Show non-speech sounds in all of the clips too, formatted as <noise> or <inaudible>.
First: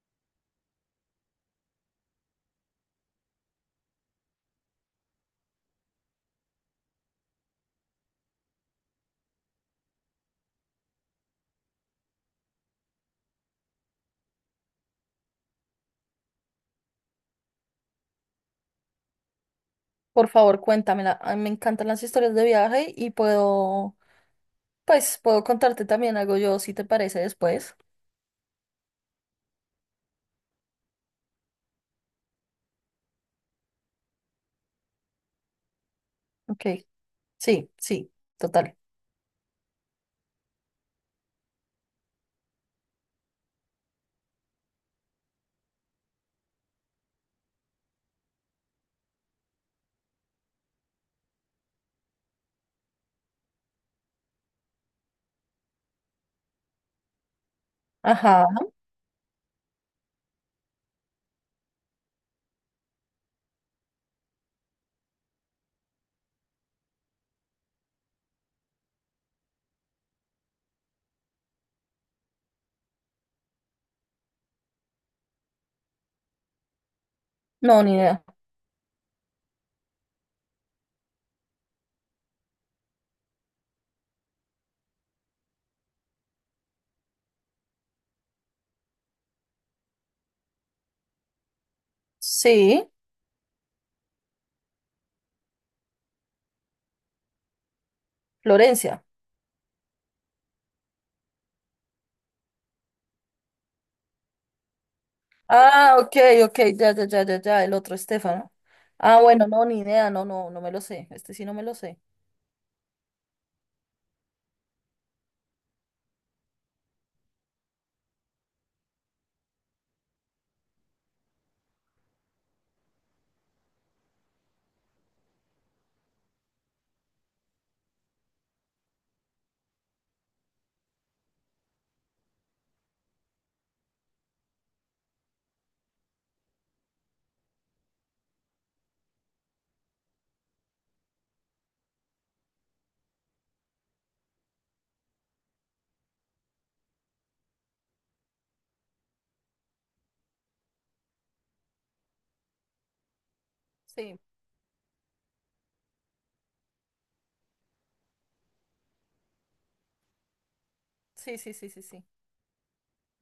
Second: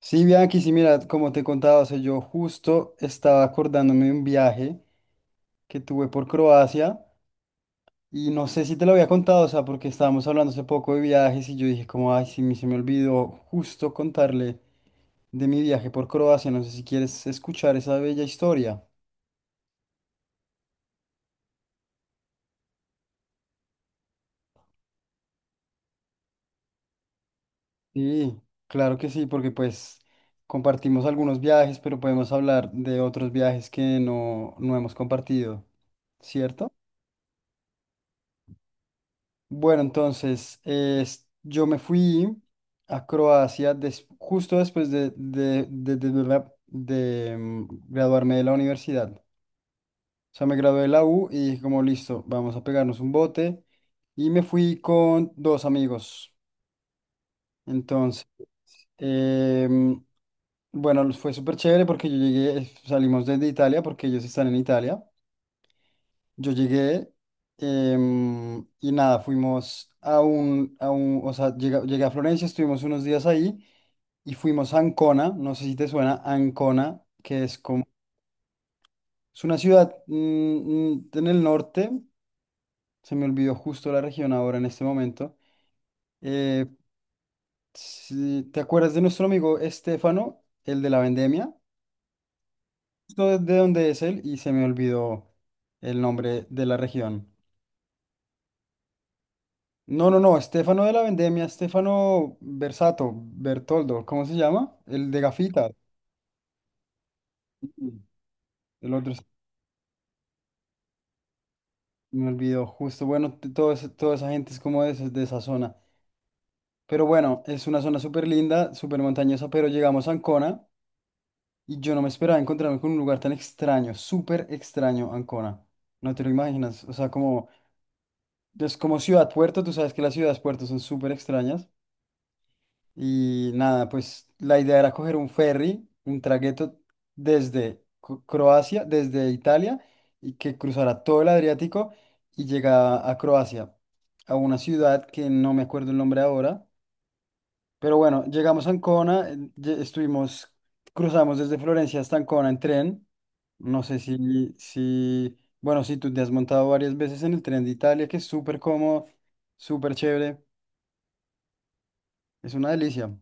Sí, Bianchi, sí, mira, como te contaba, o sea, yo justo estaba acordándome de un viaje que tuve por Croacia y no sé si te lo había contado, o sea, porque estábamos hablando hace poco de viajes y yo dije como, ay, sí, se me olvidó justo contarle de mi viaje por Croacia, no sé si quieres escuchar esa bella historia. Por favor, cuéntamela. A mí me encantan las historias de viaje y puedo contarte también algo yo, si te parece, después. Sí, claro que sí, porque pues compartimos algunos viajes, pero podemos hablar de otros viajes que no hemos compartido, Ok. ¿cierto? Sí, sí, total. Bueno, entonces, yo me fui a Croacia justo después de graduarme de la universidad. O sea, me gradué de la U y dije como, listo, vamos a pegarnos un bote. Y me fui con dos amigos. Entonces, Ajá. em, bueno, fue súper chévere porque yo llegué, salimos desde Italia porque ellos están en Italia. Yo llegué y nada, fuimos a o sea, llegué a Florencia, estuvimos unos días ahí y fuimos a Ancona, no sé si te suena, Ancona, que es No, como, ni idea. es una ciudad en el norte, se me olvidó justo la región ahora en este momento. Eh, ¿Te acuerdas de nuestro amigo Estefano, el de la vendemia? Sí, Justo de dónde es él y se me olvidó el nombre de la región. Florencia. No, no, no, Estefano de la Vendemia, Estefano Versato, Bertoldo, ¿cómo se llama? El de gafitas. Ah, ok, ok, ya, ya, ya, ya, ya, el otro Sí. Estefano. El otro Ah, se bueno, no, ni idea, no, no, no me lo sé. Este sí no me lo sé. me olvidó, justo. Bueno, toda esa gente es como de, de esa zona. Pero bueno, es una zona súper linda, súper montañosa, pero llegamos a Ancona y yo no me esperaba encontrarme con un lugar tan extraño, súper extraño Ancona. No te lo imaginas. O sea, como, es como ciudad puerto, tú sabes que las ciudades puertos son súper extrañas. Y nada, pues la idea era coger un ferry, un tragueto desde Croacia, desde Italia, y que cruzara todo el Adriático y llegaba a Croacia, a una ciudad que no me acuerdo el nombre ahora. Pero bueno, llegamos a Ancona, estuvimos, cruzamos desde Florencia hasta Ancona en tren. No sé Sí, bueno, si tú te has montado varias veces en el tren de Italia, que es súper cómodo, súper chévere, sí, sí, sí, sí, sí. es una delicia.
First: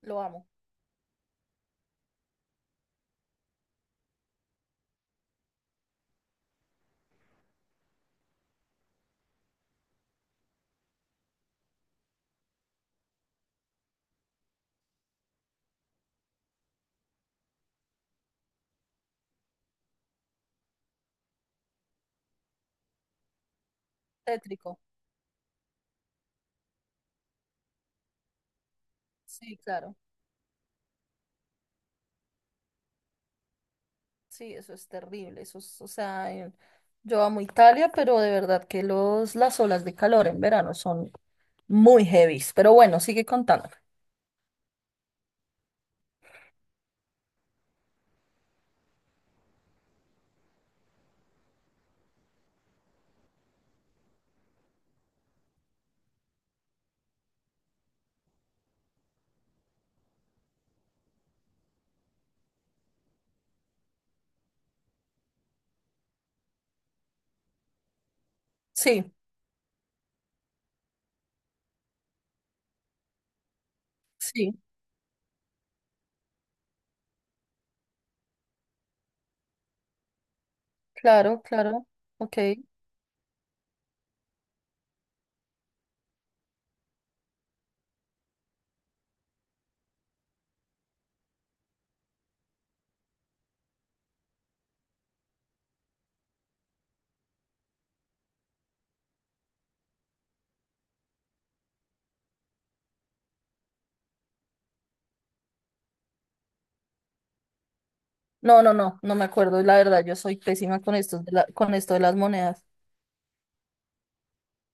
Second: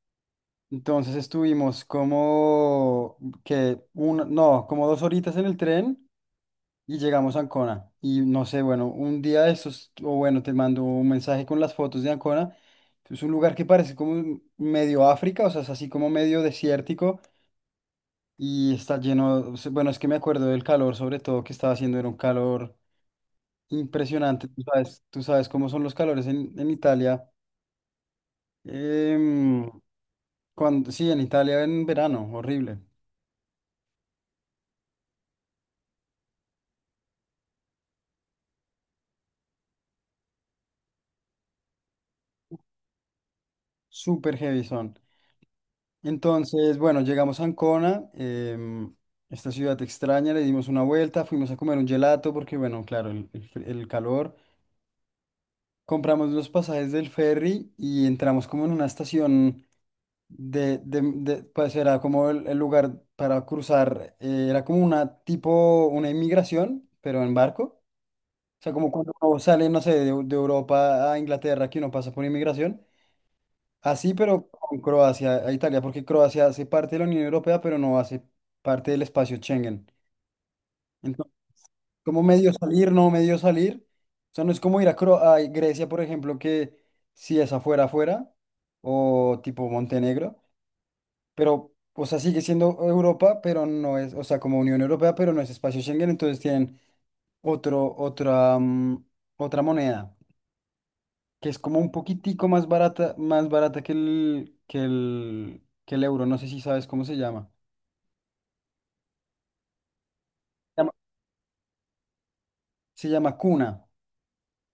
Lo amo. Entonces estuvimos como que un, no, como 2 horitas en el tren y llegamos a Ancona. Y no sé, bueno, un día de estos, o bueno, te mando un mensaje con las fotos de Ancona. Es un lugar que parece como medio África, o sea, es así como medio desértico y está lleno, o sea, bueno, es que me acuerdo del calor, sobre todo que estaba haciendo, era un calor impresionante. Tétrico. Tú sabes cómo son los calores en Italia. Sí, em, claro. cuando, sí, en Italia en verano, horrible. Sí, eso es terrible. Eso es, o sea, en- Yo amo Italia, pero de verdad que las olas de calor en verano son muy heavies. Pero bueno, sigue contando. Súper heavy son. Entonces, bueno, llegamos a Ancona, esta ciudad extraña, le dimos una vuelta, fuimos a comer un gelato porque, bueno, claro, el calor. Compramos los pasajes del ferry y entramos como en una estación pues era como el lugar para cruzar, era como una tipo, una inmigración, pero en barco. O sea, como Sí, cuando uno sale, no sé, de Europa a Inglaterra, que uno pasa por inmigración. Así, pero sí, con Croacia a Italia, porque Croacia hace parte de la Unión Europea, pero no hace parte del espacio Schengen. Entonces, claro, claro. como Ok. medio salir, ¿no medio salir? O sea, no es como ir a, a Grecia, por ejemplo, que si es afuera, afuera, o tipo Montenegro, pero, o sea, sigue siendo Europa, pero no es, o sea, como Unión Europea, pero no es espacio Schengen, entonces tienen otro, otra, mm, otra moneda. Que es como un poquitico más barata que el euro. No sé si sabes cómo se llama. No, no, no, no me acuerdo. La verdad, yo soy Se pésima llama con con esto de las monedas. se llama Cuna.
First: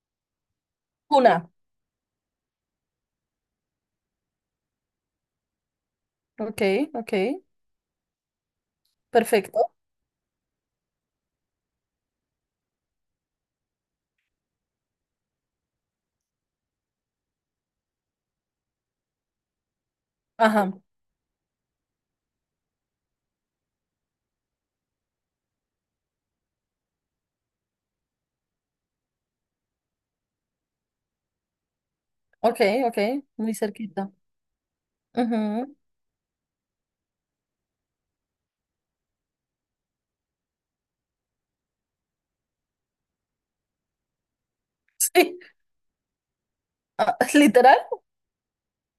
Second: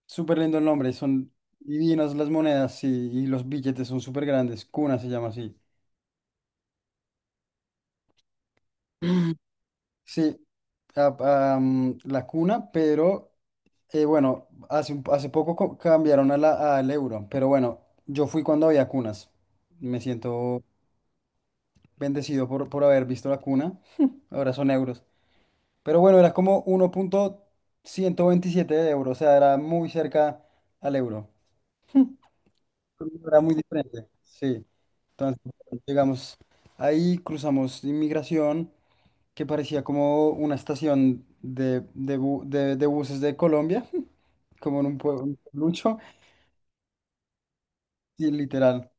Súper lindo el nombre. Son Una. divinas las monedas, sí, y los billetes son súper grandes. Cuna se llama así. Ok, ok. Perfecto. Sí, ah, la cuna, pero bueno, hace, hace poco cambiaron a al euro, pero bueno, yo fui cuando había cunas. Me siento Ajá. bendecido por haber visto la cuna. <laughs> Ahora son euros. Pero bueno, era como 1.127 euros, o sea, era muy cerca al euro. Ok, ok. Era Muy muy diferente, cerquita. sí. Entonces, Ujú. llegamos ahí, cruzamos inmigración, que parecía como una estación de buses de Colombia, <laughs> como en un pueblo, Sí, lucho, ah, <laughs> literal. y literal.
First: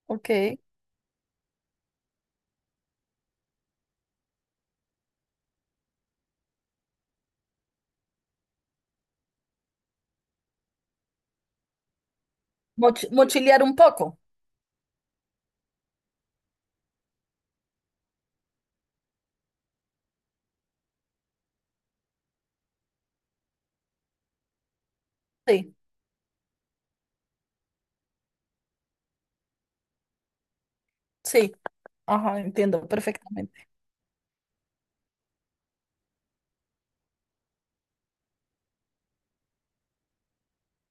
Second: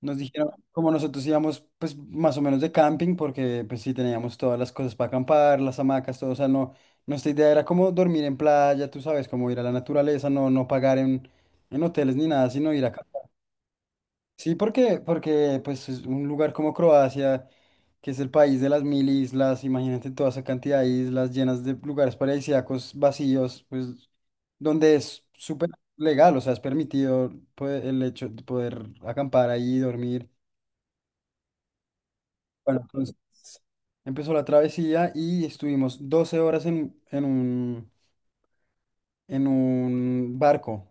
Nos dijeron, Ok. como nosotros íbamos, pues más o menos de camping, porque pues sí teníamos todas las cosas para acampar, las hamacas, todo, o sea, no, nuestra idea era como dormir en playa, tú sabes, como ir a la naturaleza, no pagar en hoteles ni nada, sino ir a acampar. Mochilear un poco. Sí, porque pues es un lugar como Croacia, que es el país de las mil islas, imagínate toda esa cantidad de islas llenas de lugares paradisíacos, vacíos, pues donde es súper Sí, legal, o sea, es permitido pues, el hecho de poder acampar ahí, dormir. sí. Ajá, Bueno, entiendo entonces perfectamente. empezó la travesía y estuvimos 12 horas en un barco.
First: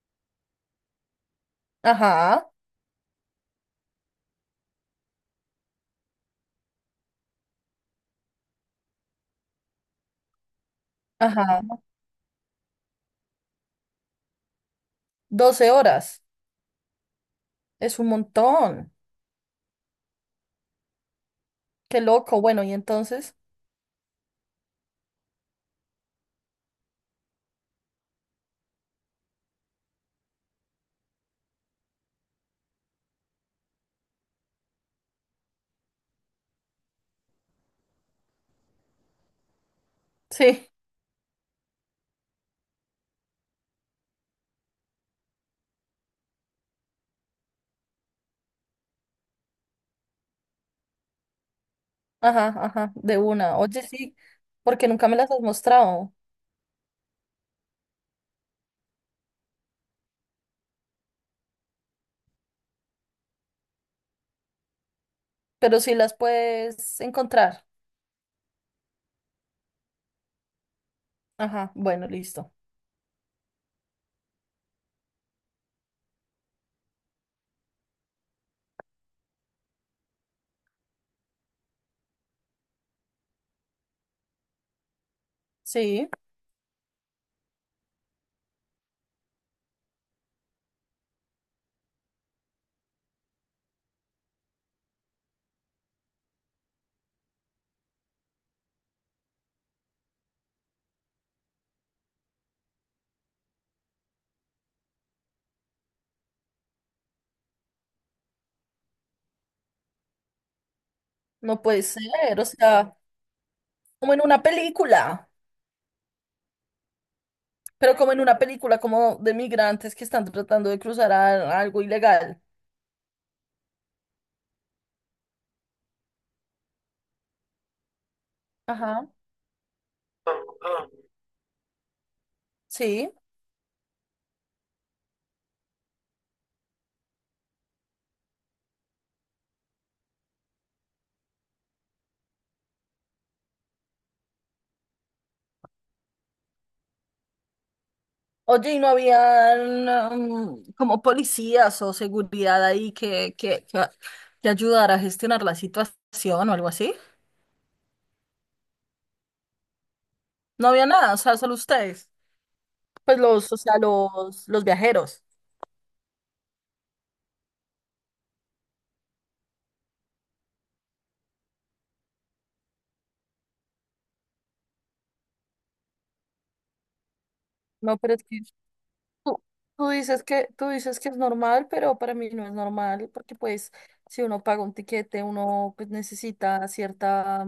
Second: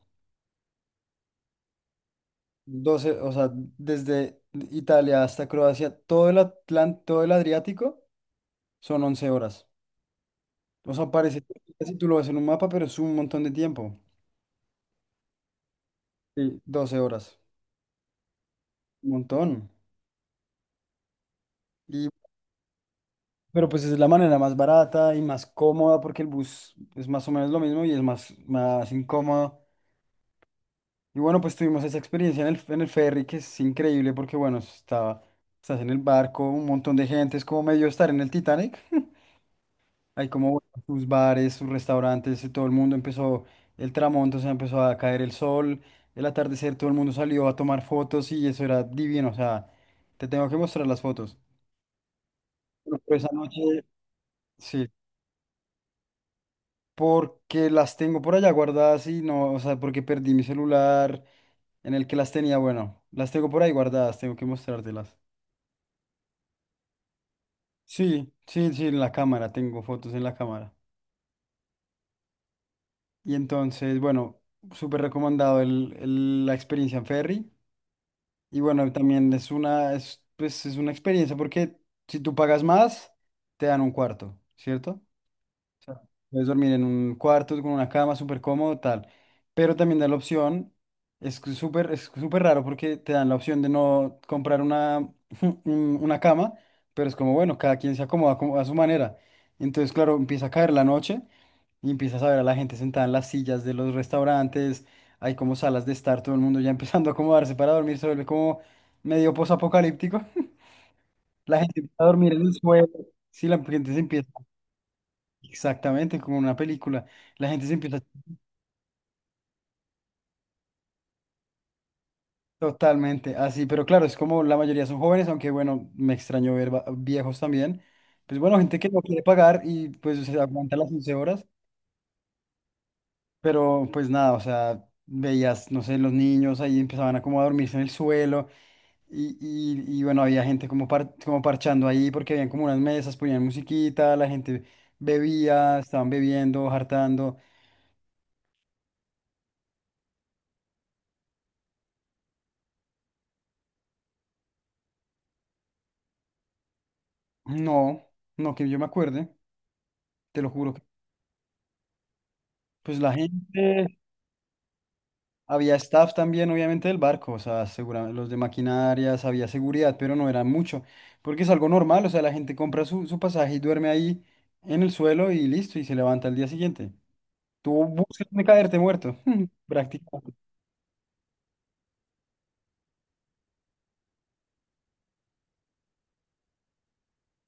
Ajá, Doce, o sea, desde Italia hasta Croacia, todo el todo el Adriático son 11 horas. O sea, parece que ajá, si tú lo ves en un mapa, pero es un montón de tiempo. 12 horas. Sí, 12 horas. Es un montón. Un montón. Qué Y, loco. Bueno, y entonces, pero pues es la manera más barata y más cómoda porque el bus es más o menos lo mismo y es más, más incómodo. Y bueno, pues tuvimos esa experiencia en en el ferry que es increíble porque, bueno, estaba, estás en el barco, un montón de gente, es como medio estar en el Titanic. <laughs> Hay como bueno, sí, sus bares, sus restaurantes, y todo el mundo empezó, el tramonto, o sea, empezó a caer el sol, el atardecer, todo el mundo salió a tomar fotos y eso era divino, o sea, te tengo que mostrar las fotos. ajá, ajá, Bueno, de pero pues, esa una. noche, Oye, sí, sí, porque nunca me las has mostrado, porque las tengo por allá guardadas y no, o sea, porque perdí mi celular en el que las tenía, bueno, las tengo por ahí guardadas, tengo que mostrártelas. pero sí las puedes encontrar. Sí, sí, sí, en la cámara, tengo fotos en la cámara. Ajá, bueno, listo. Y entonces, bueno, súper recomendado la experiencia en ferry. Y bueno, también es una, es, pues, es una experiencia porque si tú pagas más, te dan un cuarto, ¿cierto? Sí, Puedes dormir en un cuarto con una cama súper cómodo, tal. Pero también da la opción, es que súper, es súper raro porque te dan la opción de no comprar <laughs> una cama, pero es como, bueno, cada quien se acomoda como a su manera. Entonces, claro, empieza a caer la noche y empiezas a ver a la gente sentada en las sillas de los restaurantes, hay como salas de estar, todo el mundo ya <laughs> empezando a acomodarse para dormir, se vuelve como medio posapocalíptico. <laughs> La no gente puede empieza a dormir ser. en O el suelo, sea, sí, la gente se como en empieza. una película, Exactamente, como una película. La gente se pero empieza como en una película como de migrantes que están tratando de algo ilegal. totalmente así, pero claro, es como la mayoría son jóvenes, aunque bueno, me extrañó ver viejos también. Pues bueno, gente que no Ajá, quiere pagar y pues se aguanta las 11 horas, sí. pero pues nada, o sea, veías, no sé, los niños ahí empezaban a como a dormirse en el suelo y bueno, había gente como, como parchando ahí porque habían como unas mesas, ponían musiquita, la gente bebía, estaban bebiendo, hartando. Oye, ¿y no habían como policías o seguridad ahí que ayudara a gestionar la situación o algo así? No, no que yo me acuerde, te lo No juro. Había nada, o sea, solo ustedes. Pues la Pues los, o sea, gente... Los viajeros. Había staff también, obviamente, del barco, o sea, los de maquinarias, había seguridad, pero no era mucho, porque es algo normal, o sea, la gente compra su pasaje y duerme ahí en el suelo y listo, y se levanta al día siguiente. Tú No, pero es buscas que de caerte muerto, tú, <laughs> prácticamente. Tú dices que es normal, pero para mí no es normal, porque pues si uno paga un tiquete, uno pues necesita cierta,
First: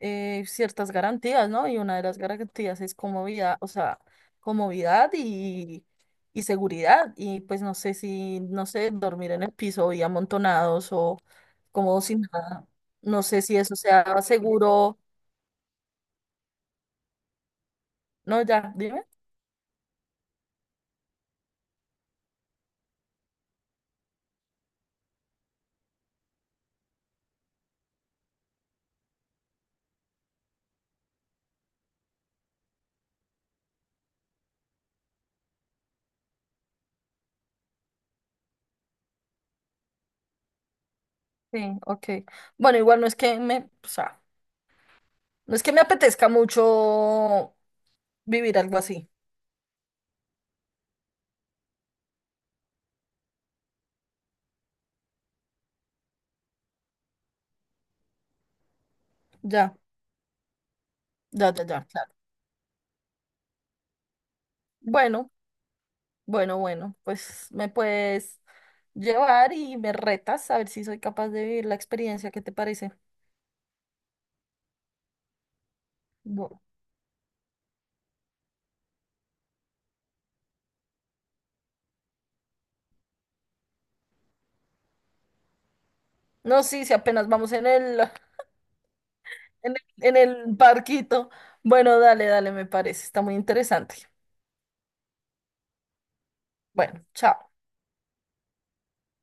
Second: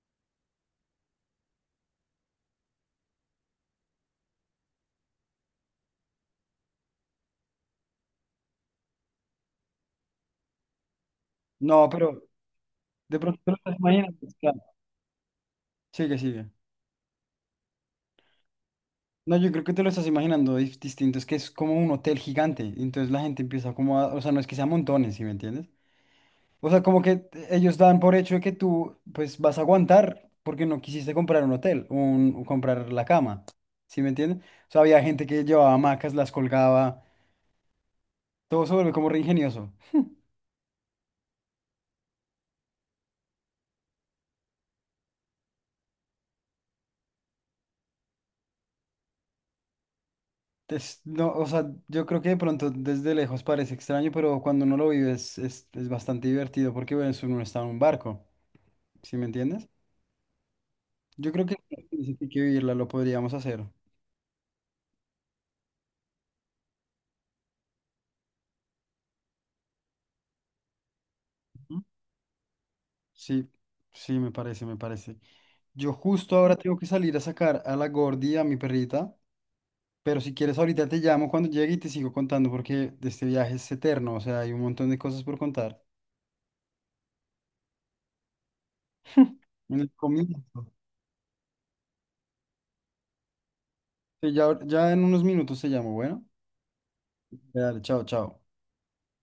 ciertas garantías, ¿no? Y una de las garantías es comodidad, o sea, comodidad y seguridad. Y pues no sé si, no sé, dormir en el piso y amontonados o No, como pero sin nada. de No pronto sé te lo si estás eso sea imaginando. O sea, seguro. sigue, sigue. No, ya, dime. No, yo creo que te lo estás imaginando distinto, es que es como un hotel gigante, entonces la gente empieza como a, o sea, no es que sea montones, ¿sí me entiendes? O sea, como que ellos dan por hecho de que tú, pues, vas a aguantar porque no quisiste comprar un hotel, un, o comprar la cama. ¿Sí me entienden? O sea, había gente que llevaba hamacas, las colgaba. Todo se vuelve como re ingenioso. Sí, ok. Bueno, igual no es que me, o sea, no es que me apetezca mucho vivir algo así. No, o sea, yo creo que de pronto desde lejos parece extraño, pero cuando uno lo vive es bastante divertido porque, bueno, uno está en un barco. ¿Sí me entiendes? Ya, Yo creo ya, que ya, ya, sí, claro. sí hay que vivirla, lo podríamos hacer. Bueno. Bueno, bueno, pues me puedes llevar y me retas a ver si soy capaz de vivir la Ujú. experiencia. ¿Qué te parece? Sí, sí, me parece, me parece. Yo justo ahora No, tengo que salir a sacar a la Gordi, a mi perrita, pero si quieres ahorita te llamo cuando llegue y te sigo contando porque de este viaje es eterno, o sea, hay un montón de cosas por contar. no, sí, si apenas vamos en el, <laughs> En el en el comienzo. barquito. Bueno, dale, dale, me parece. Está muy interesante. Sí, ya, ya en unos minutos te llamo, bueno. Bueno, chao. Dale, chao, chao.